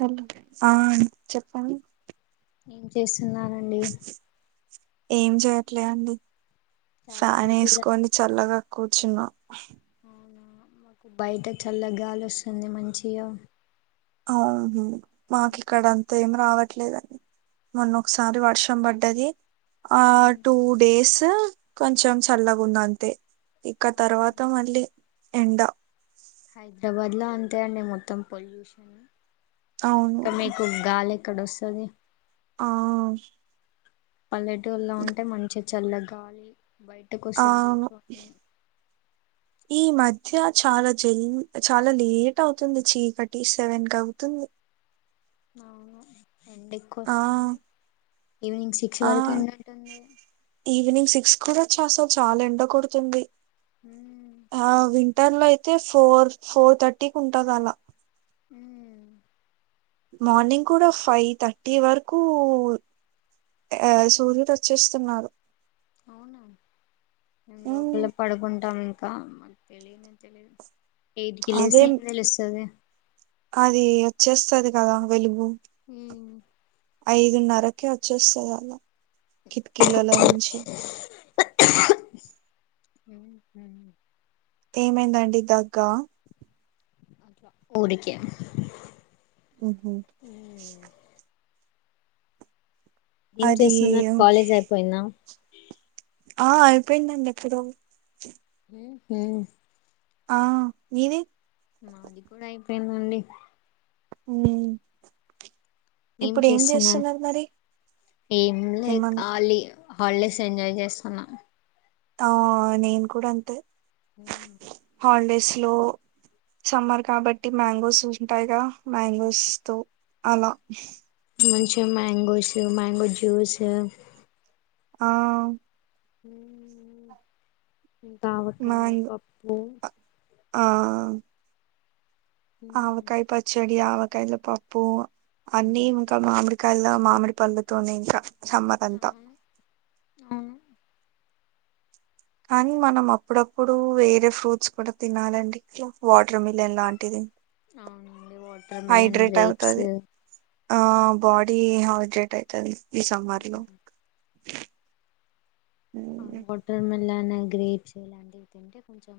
Hello ఆ చెప్పండి ఏం చేస్తున్ననండి ఏం చేయట్లే అండి చాలా ఫ్యాన్ రోజుల వేసుకోని చల్లగా కూర్చున్నా అవునా మాకు బయట చల్లగాలి వస్తుంది మంచిగా అవుహు మాకు ఇక్కడ అంతా ఏమ రావట్లేద మొన్న ఒకసారి వర్షం పడ్డది ఆ టూ డేస్ కొంచెం చల్లగ ఉంది అంతే ఇక అవును తర్వాత మళ్ళీ ఎండ హైదరాబాద్ లో అంతే అండి మొత్తం పొల్యూషన్ అవును ఇంకా మీకు గాలి ఎక్కడ వస్తుంది ఆ పల్లెటూల్లో ఉంటే మంచిగ చల్ల గాలి బయటకు ఆ వస్తే కూర్చొని ఈ మధ్య చాలా జల్ చాలా లేట్ అవుతుంది చీకటీ సెవెన్ క అవుతుంది అవును ఎండ ఆ ఎక్కువస్తుంది ఆ ఈవినింగ్ సిక్స్ కూడా చస్తా చాలా ఎండ కొడుతుంది ఉమ్ ఆ ఇంటర్లో అయితే ఫోర్ ఫోర్ థర్టీకి ఉంటది అలా ఉ మార్నింగ్ కూడా ఫైవ్ థర్టీ వర్కూ ఆ సూర్యుడ్ వచ్చేస్తున్నారు. అవునా మేం ఉమ్ లోపల పడుకుంటం కా మాక్ తెలీనే తెలిదు ఎయిట్కి అదే లేస్తే ఏం తెలుస్తది. అది వచ్చేస్తది కదా వెలుగు ఏమి? ఐదున్నరకే వచ్చేస్తదలా కిటికీలలోంచి లో ఉన్నాను ఏమైందండి దగ్గా ఊడికే మ్ హ్ ఏం అది చేస్తున్నార్ కాలేజ్ అయిపోయిందా ఆ అయిపోయిందండి ఎప్పుడో మ్ ఆ మీది? మాది కూడా అయిపోయిందండి. మ్ ఏం చేస్తున్నారు? ఏమన్నా హాల్డేస్ ఎంజాయ్ చేస్తున్నా. తా నేన్ కూడా అంతే మ్ హాల్డేస్లో సమ్మర్ కాబట్టి మ్యాంగోస్ ఉంటాయిగ మ్యాంగోస్తో అలా మంచిగ మ్యాంగోస్, మ్యాంగో జ్యూస్ ఆ మ్..... ఇంక ఆవకాయ, మ్యాంగో పప్పు ఆ ఆవకాయ పచ్చడి, ఆవకాయల పప్పు అన్నీ ఇంకా మామి కళ మామిడి పళ్ళతోనే ఇంకా సమ్మరంతా అవును కానీ మనం అప్పుడప్పుడు వేరే ఫ్రూట్స్ కుడ తినాలండి వాటర్ మిలన్ లాంటిది. అవునండి వాటర్ మిలన్, హైడ్రేట్ గ్రేప్స్ అవుతది ఆ బాడి హైడ్రేట్ అయితది ఈ సమ్మర్లో ఆ వాటర్ మిలన్, గ్రేప్స్ ఇలాంటివి తింటే కొంచం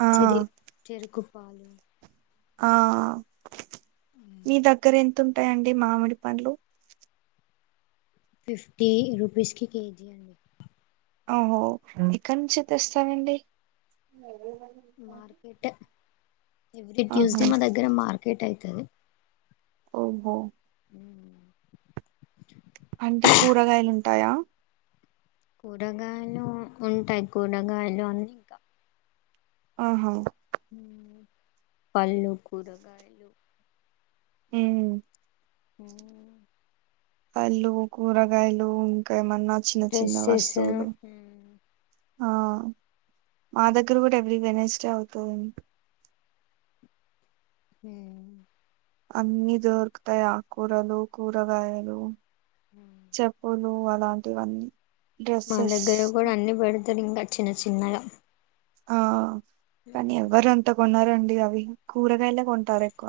ఆ చెరుకు, పాలు ఆ మీ దగ్గరెంతుంటాయండి మామిడి పండ్లు ఫిఫ్టీ రూపీస్కి కేజీ అండి. అహో ఎక్కడ్ నుంచి తెస్తారండి? మార్కెట్ ఎవ్రీ ట్యూస్డే ఆహా మా దగ్గర మార్కెట్ అయితది. ఓహో అంటే కూరగాయలుంటాయా? కూరగాయలు ఉంటాయి కూరగాయలు అన్నికా ఆహా! పళ్ళు కూరగాయలు ఉ అ పల్లు కూరగాయలు ఇంకా ఏమన్నా చిన్న చిన్న డ్రెస్సెస్ వస్తువులు ఆ మా దగ్గర కూడా ఎవరి వెనస్డే అవుతుంది హుమ్మ్ అన్ని దొరుకుతాయి ఆకూరలు కూరగాయలు చెప్పులు అలాంటివన్నీ మన డ్రెస్సెస్ దగ్గర కూడా అన్ని పెడతారు ఇంకా చిన్న చిన్నగా ఆ కానీ ఎవరు అంత కొనరండి అవి కూరగాయలే కొంటారు ఎక్కువ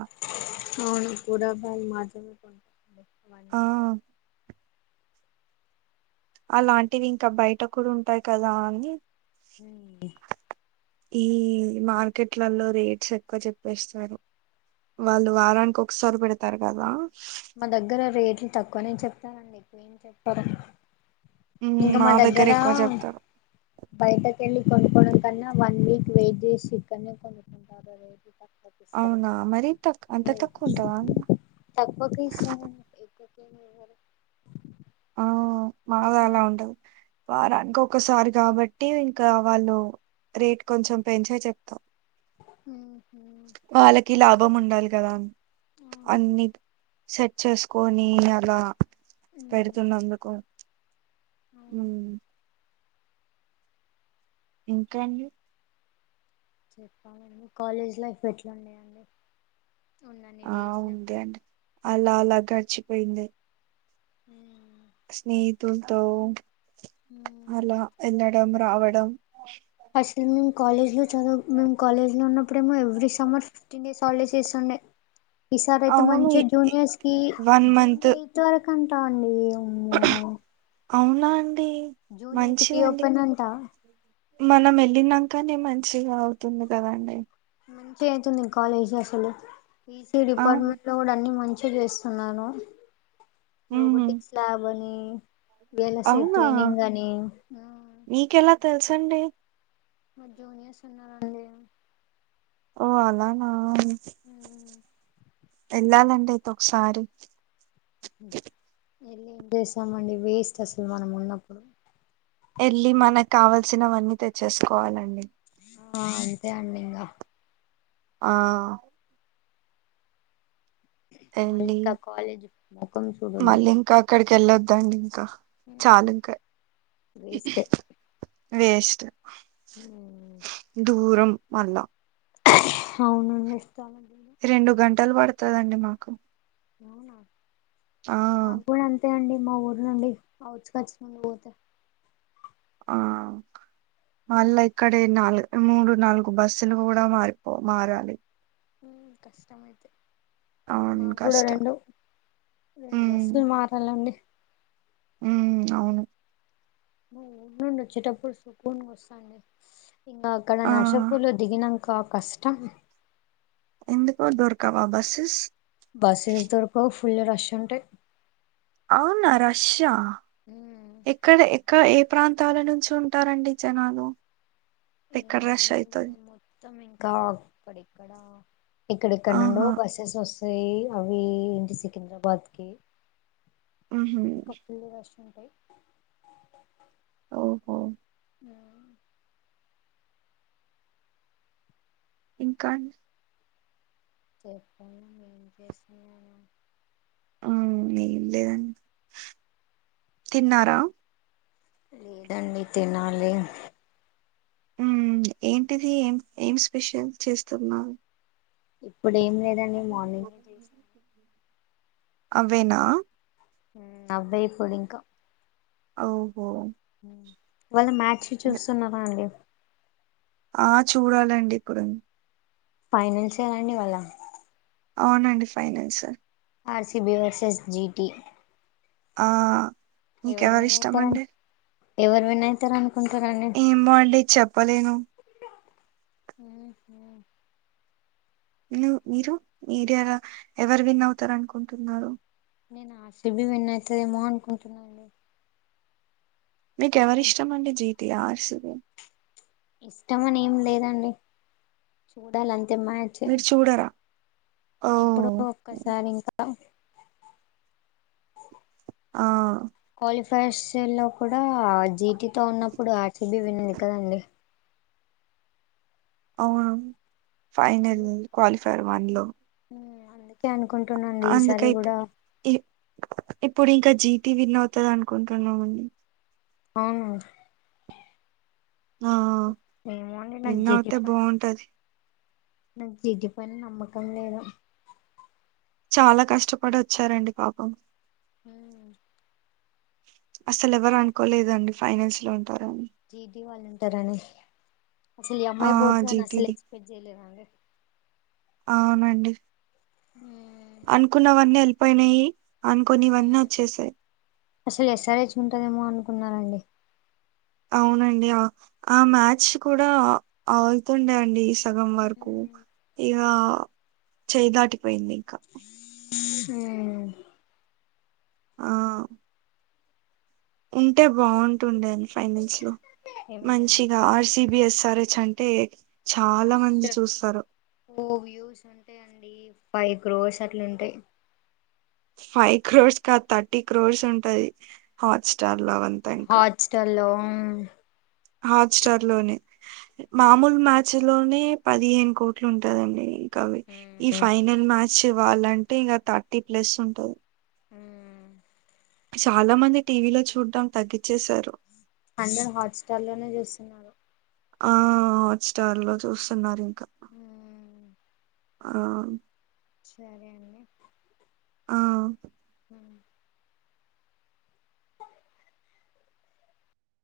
అవును కూరగాయలు మాత్రమే కొంటారు ఆ అండి ఎక్కువ అలాంటివి ఇంకా బయట కూడా ఉంటాయి కదా అని అ ఈ మార్కెట్లల్లో రేట్స్ ఎక్కువ చెప్పేస్తారు వాళ్ళు వారానికి ఒకసారి పెడతారు కదా మా దగ్గర రేట్లు తక్కువనే చెప్తారండి ఎక్కువేం చెప్పారు ఉమ్, ఇంకా మా దగ్గర ఎక్కువ చెప్తారు బయట వెళ్ళి కొనుకోవడం కన్నా వన్ వీక్ వెయిట్ జేసి చికెన్ కొనుకుంటారు అవునా మరీ తక్కు అంత తక్కువ ఉంటావా అ సారండీ ఆ మాగా అలా ఉండదు వారానికి ఒకసారి కాబట్టి ఇంక వాళ్ళు రేట్ కొంచెం పెంచే చెప్తాం హ వాళ్ళకి లాభం ఉండాలి కదా అవును అన్ని సెట్ చేసుకొని అలా ఉమ్ పెడుతున్నందుకు ఉ అవును ఇంకా అండి చెప్పామండి కాలేజ్ లైఫ్ ఎట్లా ఉన్నాయండి ఆ ఉంది అండి అలా అలా గడిచిపోయింది హ స్నేహితులతో అలా వెళ్ళడం రావడం అసలు మేము కాలేజ్ లో చదువు మేము కాలేజ్ లో ఉన్నప్పుడేమో every summer fifteen days holidays చేస్తుండే ఈసారి అయితే అవును మంచిగా జూనియర్స్ కి వన్ జూన్ మంత్ ఎయిత్ వరకు అంటా అండి అమ్మో అవునా అన్ జూన్ ఎయిత్ కి ఓపెన్ అంటా మనం వెళ్ళినంకనే మంచిగా అవుతుంది కదండి మంచి అవుతుంది కాలేజ్ అసలు ఈసీ ఆ డిపార్ట్మెంట్ లో కూడా అన్ని మంచి మంచి చేస్తున్నాను ఉమ్ రోబోటిక్స్ ల్యాబ్ అని ఎలా సేర్తుయి అవునా ట్రైనింగ్ అని మీకెలా తెలుసండి మా జూనియర్స్ ఉన్నారండి ఓ అలానా వెళ్ళాలంటే ఒకసారి చేసామండి వేస్ట్ అసలు మనం ఉన్నప్పుడు వెళ్ళి మనకు కావల్సినవన్నీ తెచ్చేసుకోవాలండి. ఆహ్ అంతే అండి ఇంకా. ఆహ్. వెళ్ళి మల్లికా కాలేజీ ముఖం చూడొద్దు. కెళ్ళొద్దండి ఇంకా చాలు ఇంకా వేస్ట్ వేస్ట్. దూరం మల్ల. అవును నీ ఇష్టం. రెండు గంటలు పడుతదండి మాకు. అవునా ఆ మాకు కూడా అంతే అండి. మా ఊరు నుండి ఔట్స్కట్స్ నుండి పోతే. ఆహ్ మల్ ఉమ్, ఇక్కడే నాలుగు. మూడు నాలుగు బస్సులు కూడా మారిపో మారాలి. ఉమ్ కష్టమైతే. అవును మాకు కూడా కష్టం రెండు రెండు ఉమ్ బస్సులు మారాలండి. ఉమ్ అవును. ఊరు నుండి వచ్చేటప్పుడు సుకున్ గా వస్తానండి ఇంకా అక్కడ ఆ నర్సపుర్ లో దిగినాంక. ఇంకా కష్టం. ఎందుకో దొర్కవా బస్సెస్. బస్సెస్ దొరకవ్ ఫుల్ రష్ ఉంటాయి. అవునా రష్య్ ఉమ్, ఇక్కడ ఇక్ ఇంకా ఏ ప్రాంతాల నుంచి ఉంటారండి జనాలు. ఎక్కడ ఏమో రష్ అండి అయితది మొత్తం ఇంకా అక్కడిక్కడ. ఇక్కడేక్కడి నుండో ఆహా బస్సెస్ వస్తాయి అవి ఎంటి సికింద్రాబాద్ కి. ఉమ్. ఉంటాయి. ఓహో. ఆహ్ అవును. ఇంకా అండి. చెప్పండి ఏం చేస్తున్నారు. ఉమ్ ఏం లేదండి తిన్నారా. లేదండి తినాలే. ఉమ్ ఏంటిది ఏం ఏం స్పెషల్ చేస్తున్నారు. ఇప్. అవేనా. ఉమ్ అవే ఇప్పుడు ఇంకా. ఓహో. ఉమ్ ఇవాళ మ్యాచ్ చూస్తున్నారా అండి. ఆహ్ చూడాలండి ఇప్పుడు. ఫైనల్సేన అండి ఇవాళ. అవునండి ఫైనాల్స్. RCB versus GT. ఆహ్ ఎవరు నీకెవరి విన్ అయితారని ఇష్టమండి. ఎవరు విన్ అయితారు అను. ఏమో అండి చెప్పలేను. ఉమ్ ఉహూ. మీరు మీడియా ఎవరు విన్ అవుతారు అనుకుంటున్నారు నేను ఆర్ సి బి విన్నఅయితదేమో అనుకుంటున్నా అండి మీకెవరిష్టంమండి జీతి ఆర్ సువేన్ ఇష్టమని ఏం లేదండి చూడాలం మీరు చూడరా ఓ ఎప్పుడో ఒక్కసారి ఇంకా ఆ కాలిఫైర్స్ లో కూడా జీటితో ఉన్నప్పుడు ఆర్సిబి వినింది కదండి అవును ఫైనల్ అందు క్వాలిఫైర్ వన్ లో అందుకే అన్ అందుకె ఇప్పు ఇ ఇప్ ఇప్పుడు ఇంకా జీటి విన్ అవుతాది అనుకుంటున్నామండి అవును ఆ ఏమో అండి నా విన్ జది అవుతే బాగుంటది పని జిటిపైన నమ్మకం లేదు చాలా కష్టపడి వచ్చారండి పాపం హ అసలు ఎవరు అనుకోలేదండి ఫైనాన్స్ లో ఉం జీటి వాళ్ళు ఉంటారని అసలు ఈ ఆ అమ్మాయి పోతు అని అసలు జీటీది ఎక్స్పెక్ట్ చేయలేదు అండి అవునండి హ అనుకున్నవన్నీ వెళ్ళిపోయినాయి అనుకోనివన్నీ మ్ వచ్చేసాయి అసలు ఎస్ ఆర్ చ్ ఉంటదేమో అనుకున్నారండి అవునండి ఆ మ్యాచ్ కూడా ఆలుతుండే అండి సగం వరకు మ్మ్ ఇగ చేయ దాటిపోయింది ఇంకా హుమ్మ్ ఆ ఉంటే బాగుంటుండే అండి ఫైనల్స్ లో ఏమైందండి మంచిగా ఆర్సిబిఎస్ఆర్ హెచ్ అంటే చాలా మంది మస్తు చూస్తారు ఓ వ్యూస్ ఉంటాయి అండి ఫైవ్ క్రోస్ అట్లు ఉంటయ్ ఫైవ్ క్రోర్స్ కాద్ థర్టీ క్రోర్స్ ఉంటది హాట్ స్టార్ లో అవంతా ఇంకా హాట్ స్టార్ లో హాట్ స్టార్ లోనే మామూలు మ్యాచ్ లోనే పదిహేను కోట్లు ఉంటదండి అవి ఈ ఫైనల్ మ్యాచ్ ఇవ్వాలంటే ఇంగా థర్టీ ప్లస్ ఉంటది మ్ చాలా మంది టీవీలో చూడ్డం తగ్గిచేసారు అందరు హాట్ స్టార్ లోనే జూస్తున్నారు ఆ హాట్ స్టార్ లో జూస్తున్నారు ఇంకా మ్మ్ ఆ సరే అండి ఆ